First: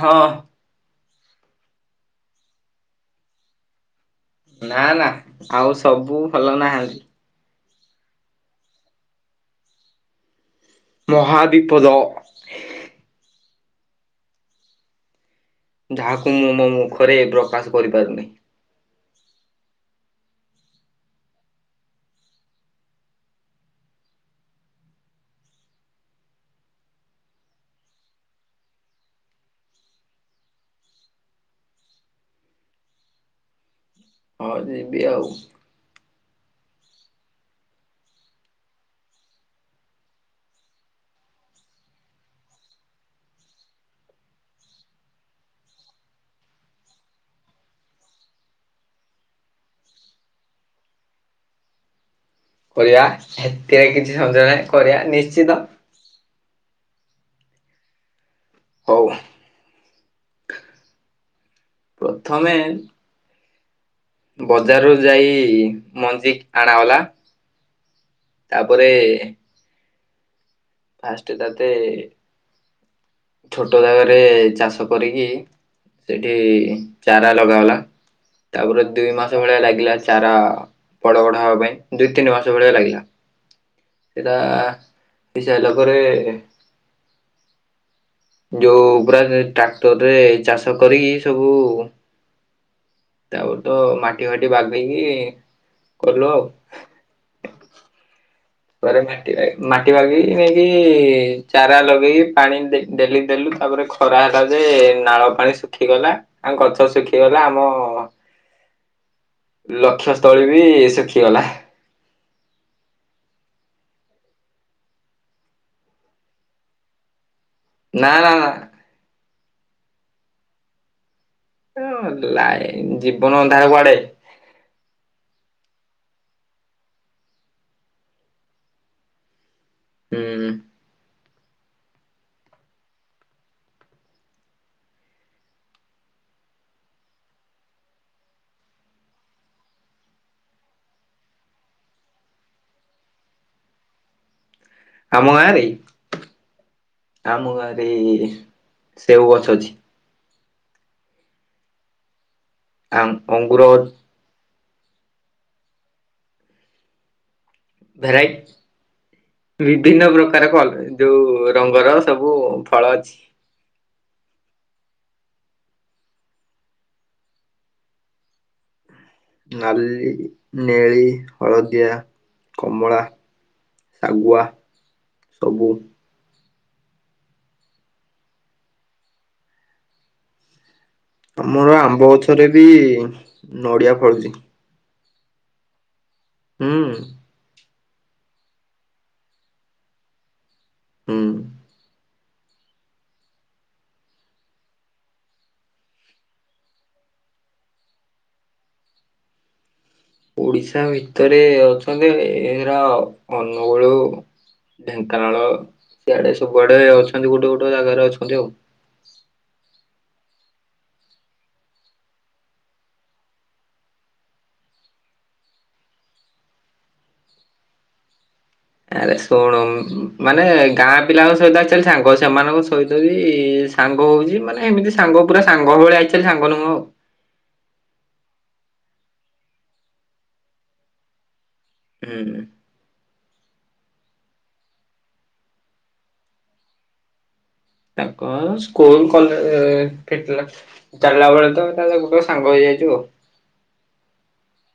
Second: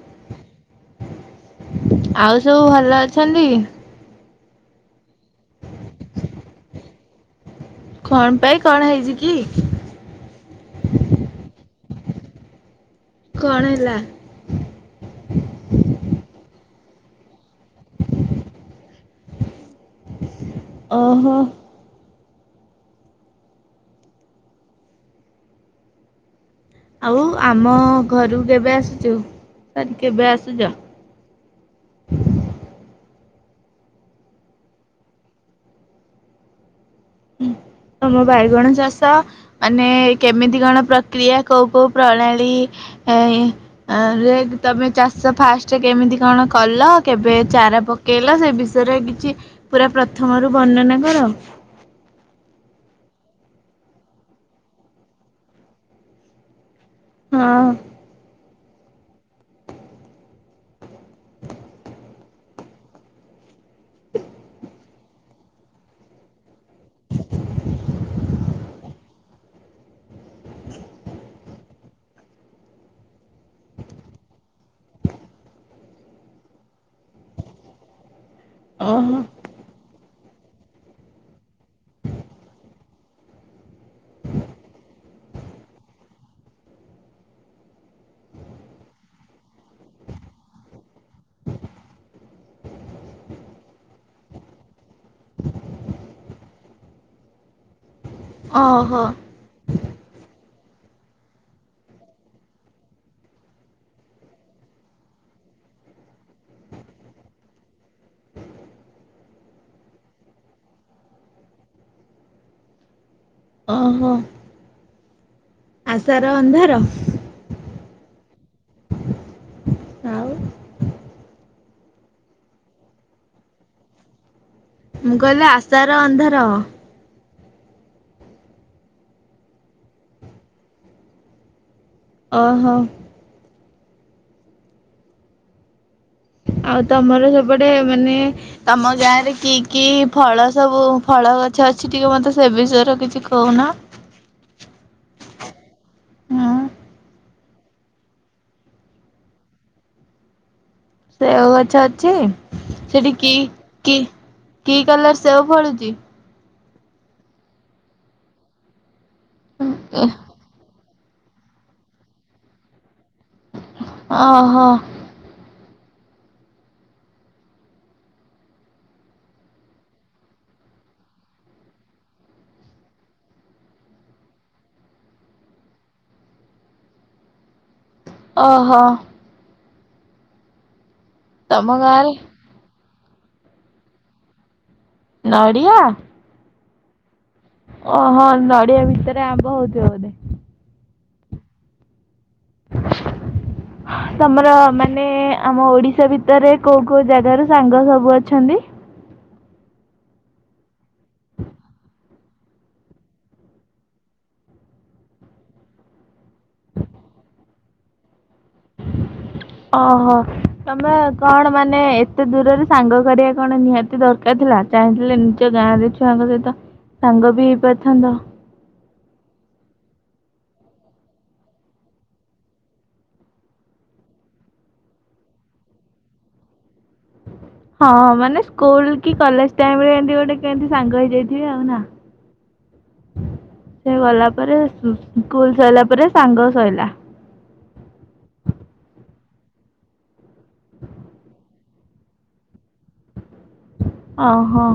ହଁ ଆଉ ସବୁ ଭଲ ଅଛନ୍ତି? ନା ନା ଆଉ ସବୁ ଭଲ ନାହାନ୍ତି। କଣ୍ ପାଇଁ କଣ ହେଇଛି କି? ମହାବିପଦ। କଣ ହେଲା? ଯାହାକୁ ମୁଁ ମୋ ମୁଖରେ ପ୍ରକାଶ କରିପାରୁନେଇଁ। ଓ ହୋ। ଆଉ ଆମ ଘରୁ କେବେ ଆସୁଚୁ? ସାରି କେବେ ଆସୁଚ? ହଁ ଯିବି ଆଉ। ଆମ ବାଇଗଣ ଚାଷ ମାନେ କେମିତି କଣ ପ୍ରକ୍ରିୟା କୋଉ କୋଉ ପ୍ରଣାଳୀ। ଏ ଇଁ। ଆରେ ତମେ ଚାଷ ଫାଷ୍ଟ କେମିତି କଣ କଲ କେବେ ଚାରା ପ ପକେଇଲ ସେ ବିଷୟରେ କିଛି ପୁରା ପ୍ରଥମରୁ ବର୍ଣ୍ଣନା କର। କରିଆ ଏଥିରେ କିଛି ସଞ୍ଜନା କରିଆ ନିଶ୍ଚିନ୍ତ। ହଁ। ହୋଉ। ପ୍ରଥମେ ବଜାରରୁୁ ଯାଇ ମଞ୍ଜି ଆଣାଗଲା। ତା ପରେ ଫାଷ୍ଟ ତାତେ ଛୋଟ ଜାଗାରେ ଚାଷ କରିକି। ସେଠି ଚାରା ଲଗାଗଲା, ତାପରେ ଦୁଇ ଓହୋ ମାସ ଭଳିଆ ଲାଗିଲା ଚାରା ବଡ ବଡ ହବା ପାଇଁ, ଦୁଇ ତିନି ମାସେ ଭଳିଆ ଲାଗିଲା। ସେଟା ପିଇ ସଇଲା ପରେ ଯୋଉ ପୁରା ସେ ଟାକ୍ଟର୍ ରେ ଚାଷ କରିକି ସବୁ ତା ପରେ ତ ମାଟି ଫାଟି ବାଗେଇକି କଲୁ ଆଉ। ଓହୋ କୂଆରେଗଲେ? ଇଏ ମାଟି ବାଗେଇକି ନେଇକି ଚାରା ଲଗେଇକି ପାଣି ଡେ ଡେଲି ଦେଲୁ, ତାପରେ ଖ ଖରା ହେଲା ଯେ ନାଳ ପାଣି ଶୁଖିଗଲା, ଆଁ ଗଛ ଶୁଖିଗଲା ଆମ ଲକ୍ଷ୍ୟସ୍ଥଳୀ ବି ଶଖିଗଲା। ଅଁ ହୋ। ଆଶାର ଅନ୍ଧାର? ନା ନା ନା। ଆଉ? ଏଅ ଲାଇନ୍ ଜୀବନ ଅନ୍ଧାର କୁଆଡେ? ମୁଁ କଇଲି ଆଶାର ଅନ୍ଧାର। ହୁଁ। ଓ ହୋ। ଆଉ ତମର ସେପଟେ ମାନେ ତମ ଗାଁ ରେ କି କି ଫଳ ସବୁ ଫଳ ଗଛ ଅଛି ଟିକେ ମତେ ସେ ବିଷୟରେ କିଛି କୋହୁନ? ଆମ ଗାଁରେ? ହୁଁ ଆମ ଗାଁରେ ସେଉ ଗଛ ଅଛି। ସେଓ ଗଛ ଅଛି? ଆ ସେଠି କି ଅଙ୍ଗୁର କି କି କଲର୍ ସେଓ ଫଳୁଚି? ଭେରାଇ ବିଭିନ୍ନ ପ୍ରକ ତାର ଯୋଉ ରଙ୍ଗର ସବୁ ଫଳ ଅଛି। ଓହୋ। ନାଲି ନେଳି ହଳଦିଆ କମଳା। ଶାଗୁଆ ସବୁ। ଓହୋ। ତମ ଆମର ଆମ୍ବ ଗାଁରେ ଗଛରେ ବି ନଡିଆ ଫଳୁଛି। ନଡ଼ିଆ। ହୁଁ। ଓହୋ ନଡ଼ିଆ ଭିତରେ ଆ ବ ହଉତ ବୋଧେ। ହୁଁ [unintelligible] ତମର ମାନେ ଆମ ଓଡିଶା ଭିତରେ କୋଉ କୋଉ ଜାଗାରୁ ସାଙ୍ଗ ସବୁ ଅଛନ୍ତି। ଓଡିଶା ଭିତରେ ଅଛନ୍ତି ଏ ରା ଅନୁଗୁଳ। ଢେଙ୍କାନାଳ ସିଆଡେ ସବୁଆଡେ ଅଛନ୍ତି ଗୋଟେ ଗୋଟେ ଜାଗାରେ ଅଛନ୍ତି ଆଉ। ଓହୋ। ତମେ କଣ ମାନେ ଏତେ ଦୂରରେ ସାଙ୍ଗ କରିବା କଣ ନିହାତି ଦରକାର୍ ଥିଲା। ଚାହିଁଥିଲେ ନିଜ ଗାଁରେ ଛୁଆଙ୍କ ସହିତ ସାଙ୍ଗ ବି ହେଇପାରିଥାନ୍ତ। ଆରେ ଶୁଣୁ ମାନେ ଗାଁ ପିଲାଙ୍କ ସହିତ ଆଜିକାଲି ସାଙ୍ଗ ସେମାନଙ୍କ ସହିତ ବି ସାଙ୍ଗ ହଉଛି ମାନେ ଏମିତି ସାଙ୍ଗ ପୁରା ସାଙ୍ଗ ଭଳିଆ ଆକ୍ଚଲି ସାଙ୍ଗ ନୁହଁ ହଁ ମାନେ ସ୍କୁଲ୍ କି କଲେଜ ଟାଇମ୍ ରେ ଏମତି ଗୋଟେ କେମତି ସାଙ୍ଗ ହେଇଯାଇଥିବେ ଆଉ ନା। ହୁଁ। ସେ ଗଲା ପରେ ସ୍କୁଲ୍ ସରିଲା ପରେ ସାଙ୍ଗ ସଇଲା। ତାଙ୍କର ସ୍କୁଲ୍ କଲେ ଠିକ୍ ଥିଲା। ଚାଲିଲା ବେଳେ ତ ତା ଗୋଟେ ସାଙ୍ଗ ହେଇଯାଇଛୁ। ଓହୋ।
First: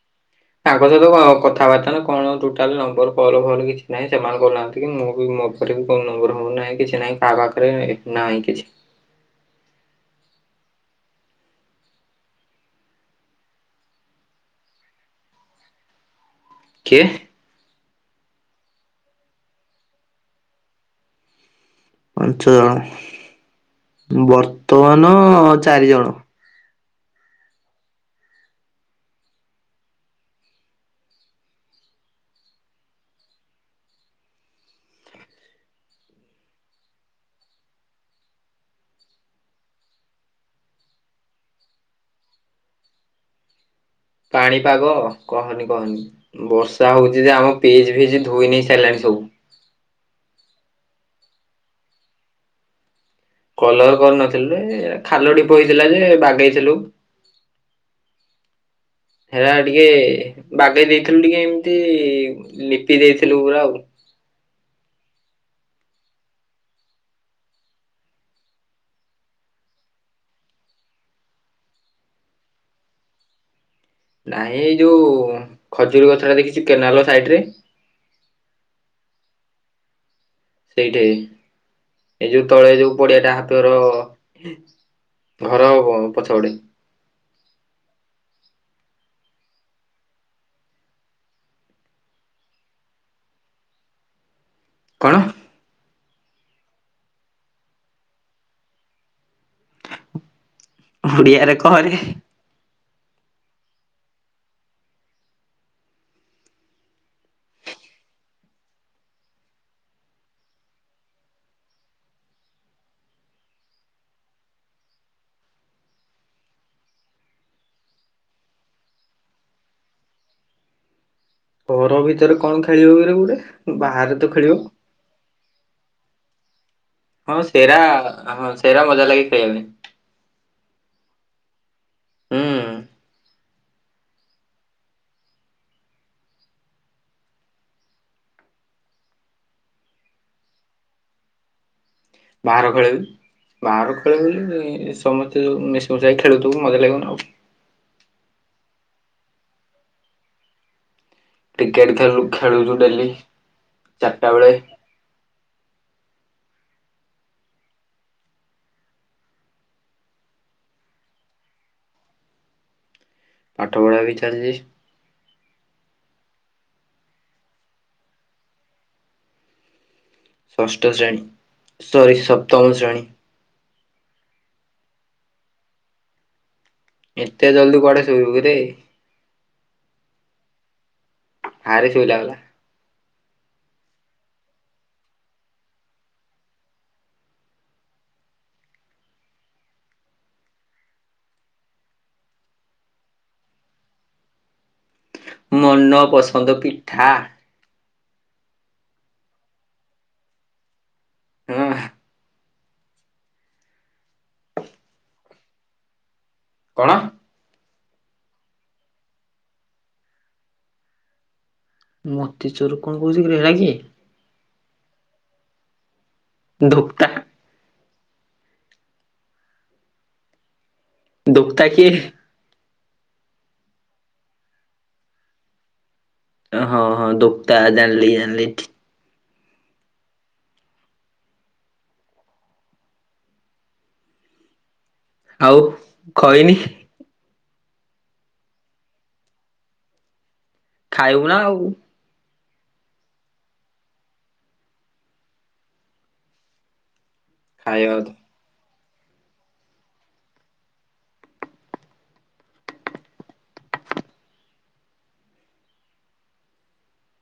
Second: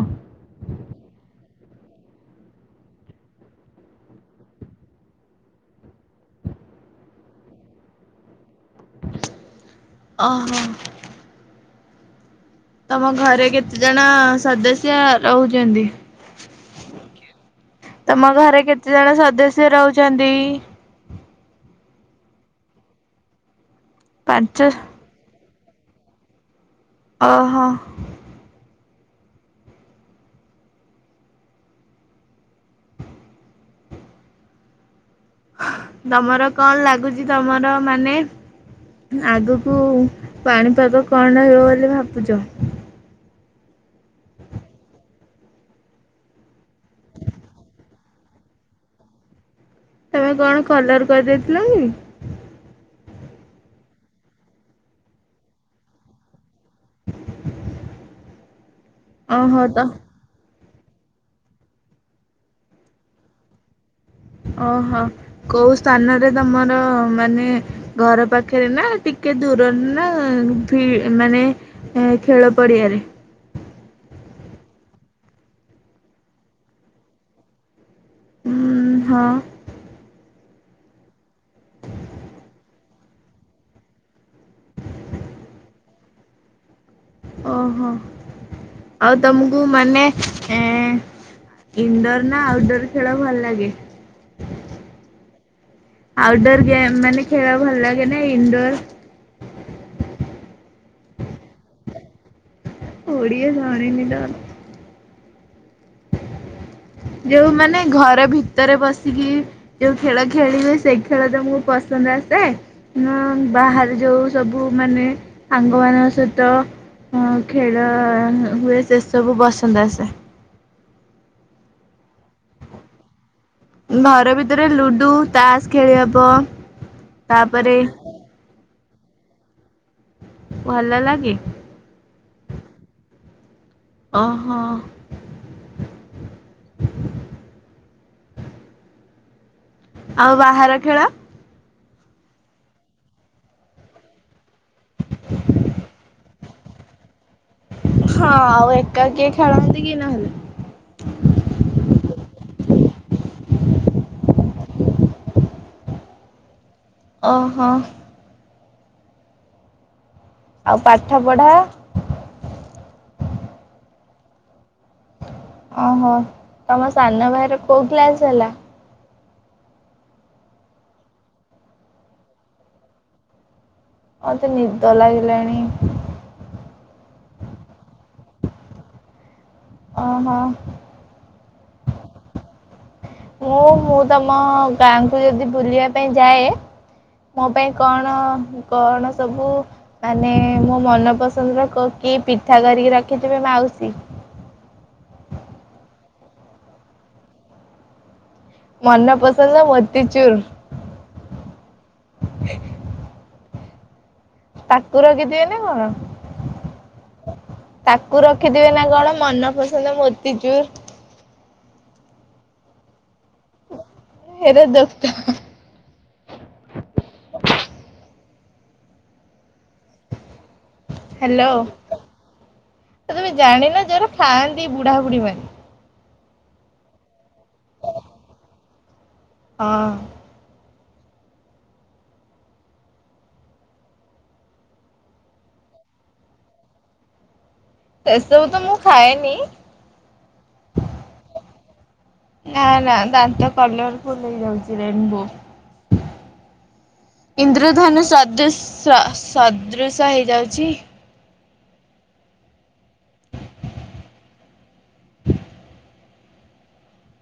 ତାଙ୍କ ସହିତ କଥାବାର୍ତ୍ତା ନା କଣ ଟୋଟାଲ୍ ନମ୍ବର କଲ୍ ଫଲ୍ କିଛି ନାହିଁ ସେମାନେ କହୁନାହାନ୍ତି କି ମୁଁ ବି ମୋ ନମ୍ୱର୍ ମୋର ନାହିଁ କିଛି ନାହିଁ କାହା ପାଖରେ ନାହିଁ କିଛି। ଓହୋ। ତମ ଘରେ କେତେ ଜଣ ସଦସ୍ୟା ରହୁଛନ୍ତି? କିଏ? ତମ ଘରେ କେତେ ଜଣ ସଦସ୍ୟ ରହୁଛନ୍ତି? ପାଞ୍ଚ ଜଣ ପାଞ୍ଚ ବର୍ତ୍ତମାନ ଚାରି ଜଣ। ଓହୋ। ତମର କଣ ଲାଗୁଛି ତମର ମାନେ ଆଗକୁ ପାଣିପାଗ କଣ ରହିବ ବୋଲି ଭାବୁଛ। ପାଣିପାଗ କହନି କହନି। ବର୍ଷା ହଉଛି ଯେ ଆମ ପିଜ୍ ଫିଜ୍ ଧୋଇ ନେଇ ସାରିଲାଣି ସବୁ। ତମେ କଣ କଲର କରିଦେଇଥିଲ କି? କଲର କରିନଥିଲି ଏ ଖାଲ ଢ଼ିପ ହେଇଥିଲା ଯେ ବାଗେଇଥିଲୁ। ହେରା ଓହୋ ତ ଟିକେ ବାଗେଇ ଦେଇଥିଲୁ ଟିକେ ଏମତି ଲିପି ଦେଇଥିଲୁ ପୁରା ଆଉ। ଓହୋ କୋଉ ସ୍ଥାନରେ ତମର ମାନେ ଘର ପାଖରେ ନା ଟିକେ ଦୂରରେ ନା ମାନେ ହୁଁ ଖେଳ ପଡିଆରେ। ନାଇଁ ଏଇ ଯୋଉ ଖଜୁରୀ ଗଛ ଟା ଦେଖିଛୁ କେନାଲ୍ ସାଇଡ୍ ରେ। ହୁଁ ହଁ। ସେଇଠା ହିଁ ଏଇ ଯୋଉ ତଳେ ଯୋଉ ପଡିଆଟା ହାତର। ଘର ହବ ପଛ ପଟେ। ଓହୋ ଆଉ ତମକୁ ମାନେ [unintelligible] ଇନଡୋର ନା ଆଉଟଡୋର ଖେଳ ଭଲ ଲାଗେ। କଣ। ଆଉଟଡୋର ଗେମ୍ ମାନେ ଖେଳ ଭଲ ଲାଗେ ନା ଇନଡୋର। ଓଡିଆରେ କହରେ। ଓଡ଼ିଆ ଜାଣିନି ତାର। ଯୋଉ ମାନେ ଘର ଭିତରେ ବସିକି ଯୋଉ ଖେଳ ଖେଳିବେ ସେଇ ଖେଳ ତମୁକୁ ପସନ୍ଦ ଆସେ। ନା ବାହାରେ ଯୋଉ ସବୁ ମାନେ ସାଙ୍ଗ ମାନଙ୍କ ସହିତ ହଁ ଖେଳ ହୁଏ ସେ ସବୁ ପସନ୍ଦ ଆସେ। ଘର ଭିତରେ କଣ ଖେଳି ହୁଏ ରେ ଗୋଟେ। ବାହାରେ ତ ଘର ଖେଳିବ। ଭିତରେ ଲୁଡୁ ତାସ୍ ଖେଳି ହବ। ହଁ ତାପରେ ସେରା ହଁ ସେରା ମଜା ଲାଗି ଖେଳିବା ପାଇଁ। ଭଲ ଲାଗେ। ହୁଁ। ଓହୋ। ଆଉ ବାହାର ଖେଳ? ବାହାର ଖେଳ ବି ବାହାର ଖେଳ ସମସ୍ତେ ଯୋଉ ମିଶି ମୁଶାଇ ଖେ ଖେଳୁ ମଜା ଲାଗୁନ ଆଉ। ହଁ ଆଉ ଏକା କିଏ ଖେଳନ୍ତି କି ନହେଲେ। କ୍ରିକେଟ ଖ ଖେଳୁଛୁ ଡେଲି ଚାରିଟା ବେଳେ। ଓହୋ। ଆଉ ପାଠ ପଢା? ପାଠ ପଢା ବି ଚାଲିଛି। ଓହୋ ତମ ସାନ ବାଇର କୋଉ ଗ୍ଲାସ୍ ହେଲା? ଷଷ୍ଠ ଶ୍ରେଣୀ ସରି ସପ୍ତମ ଶ୍ରେଣୀ। ମତେ ନିଦ ଲାଗିଲାଣି। ଏତେ ଜଲଦି କୁଆଡେ ଶୋଇବୁ କିରେ? ଓ ହୋ। ହରେ ଶୋଇଲା ବାଲା। ମୁଁ ମୁଁ ତମ ଗାଁକୁ ଯଦି ବୁଲିବା ପାଇଁ ଯାଏ। ମୋ ପାଇଁ କଣ କଣ ସବୁ ମାନେ ମୋ ମନ ପସନ୍ଦ ର କିଏ ପିଠା କରିକି ରଖିଥିବେ ମାଉସୀ? ମନପସନ୍ଦ ପିଠା। ମନନ ପସନ୍ଦ ମୋତିଚୁର। ହଁ। ତାକୁ ରକିଥିବେ କି ନାଁ କଣ? କଣ? ତାକୁ ରଖିଥିବେ ନା କଣ ମନପସନ୍ଦ ମୋତିଚୁର ମୋତିଚୁରୁ କଣ କହୁଛି ହେରା କିଏ? ହେରେ ଦତା ଧୁକ୍ତା। ହ୍ୟାଲୋ ଧୋକ୍ତା କିଏ? ତମେ ଜାଣିନ ଜଗୁରା ଖାଆନ୍ତି ବୁଢାବୁଢ଼ୀ ମାନେ। ହଁ ହଁ ଦୋକତା ଜାଣିଲି ଜାଣିଲି ଠିକ ହଁ। ଆଉ ଖଇନି। ସେସବୁ ତ ମୁଁ ଖାଏନି। ଖାଇବୁ ନା ଆଉ। ନା ନା ଦାନ୍ତ କଲର ଫୁଲ ହେଇଯାଉଛି ରେନବୋ। ଖାଇବା ଇନ୍ଦ୍ରଧନୁ ସଦୃଶ ସଦୃଶ ହେଇଯାଉଛି।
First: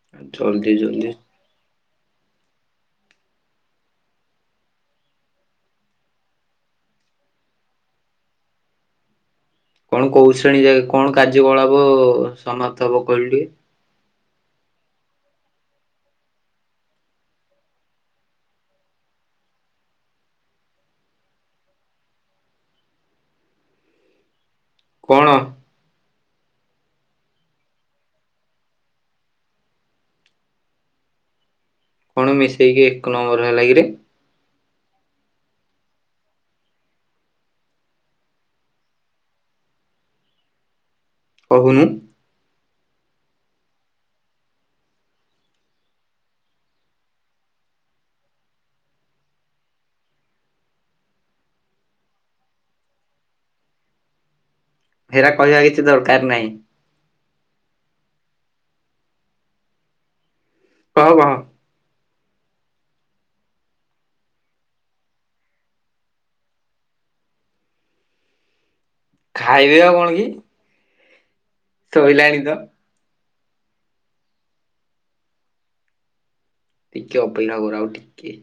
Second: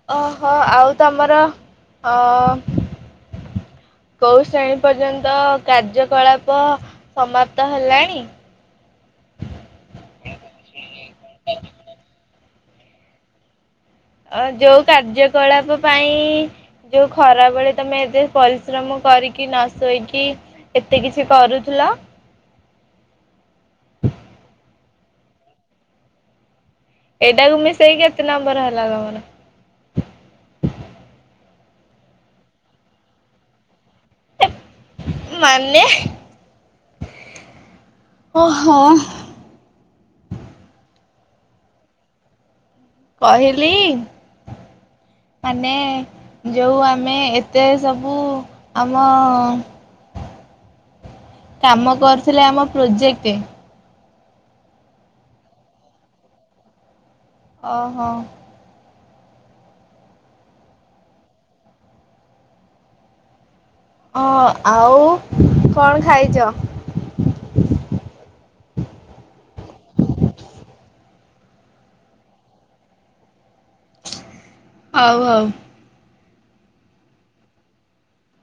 କଥା ଓହୋ ଜଲ୍ଦି ଆଉ ଜଲ୍ଦି ତମର ଆଁ କୋଉ ଶ୍ରେଣୀ ପର୍ଯ୍ୟନ୍ତ କାର୍ଯ୍ୟକଳାପ ସମାପ୍ତ ହେଲାଣି। କଣ କୋଉ ଶ୍ରେଣୀ ଯାକେ କଣ କାର୍ଯ୍ୟକଳାବ ସମାପ୍ତ ହବ କହିଲୁ ଟିକେ? ଅ ଯୋଉ କାର୍ଯ୍ୟକଳାପ ପାଇଁ ଯୋଉ ଖରା ବଳେ ତମେ ଏତେ ପରିଶ୍ରମ କରିକି ନ ଶୋଇକି ଏତେ କିଛି କରୁଥିଲ। କଣ? ଏଇଟାକୁ ମିଶେଇକି କେତେ ନମ୍ବର ହେଲା ତମର? କଣ ମିଶେଇକି ଏକ ନମ୍ବର ହେଲା କିରେ? ମାନେ ଓହୋ। କହୁନୁ। କହିଲି ମାନେ ଯୋଉ ଆମେ ଏତେ ସବୁ ଆମ କାମ କରୁଥିଲେ ଆମ ପ୍ରୋଜେକ୍ଟ ସେରା କହିବା କିଛି ଦରକାର ନାହିଁ। ଓହୋ। କହ ବହ। ଓ ଆଉ କଣ ଖାଇଛ? ଖାଇବି ଆଉ କଣ କି? ଶୋଇଲାଣି ତ। ହଉ ହଉ। ଟିକେ ଅପେକ୍ଷା କର ଆଉ ଟିକେ।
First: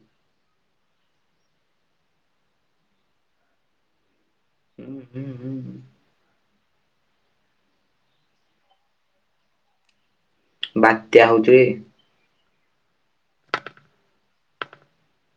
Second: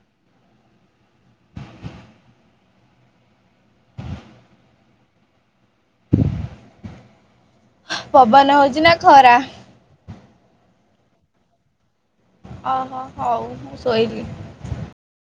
ହୁଁ ହୁଁ ହୁଁ ହୁଁ। ପବନ ହଉଛି ନା ଖରା? ବାତ୍ୟା ହଉଛି ବେ। ଅହୋ ହଉ ମୁଁ ଶୋଇଲିି।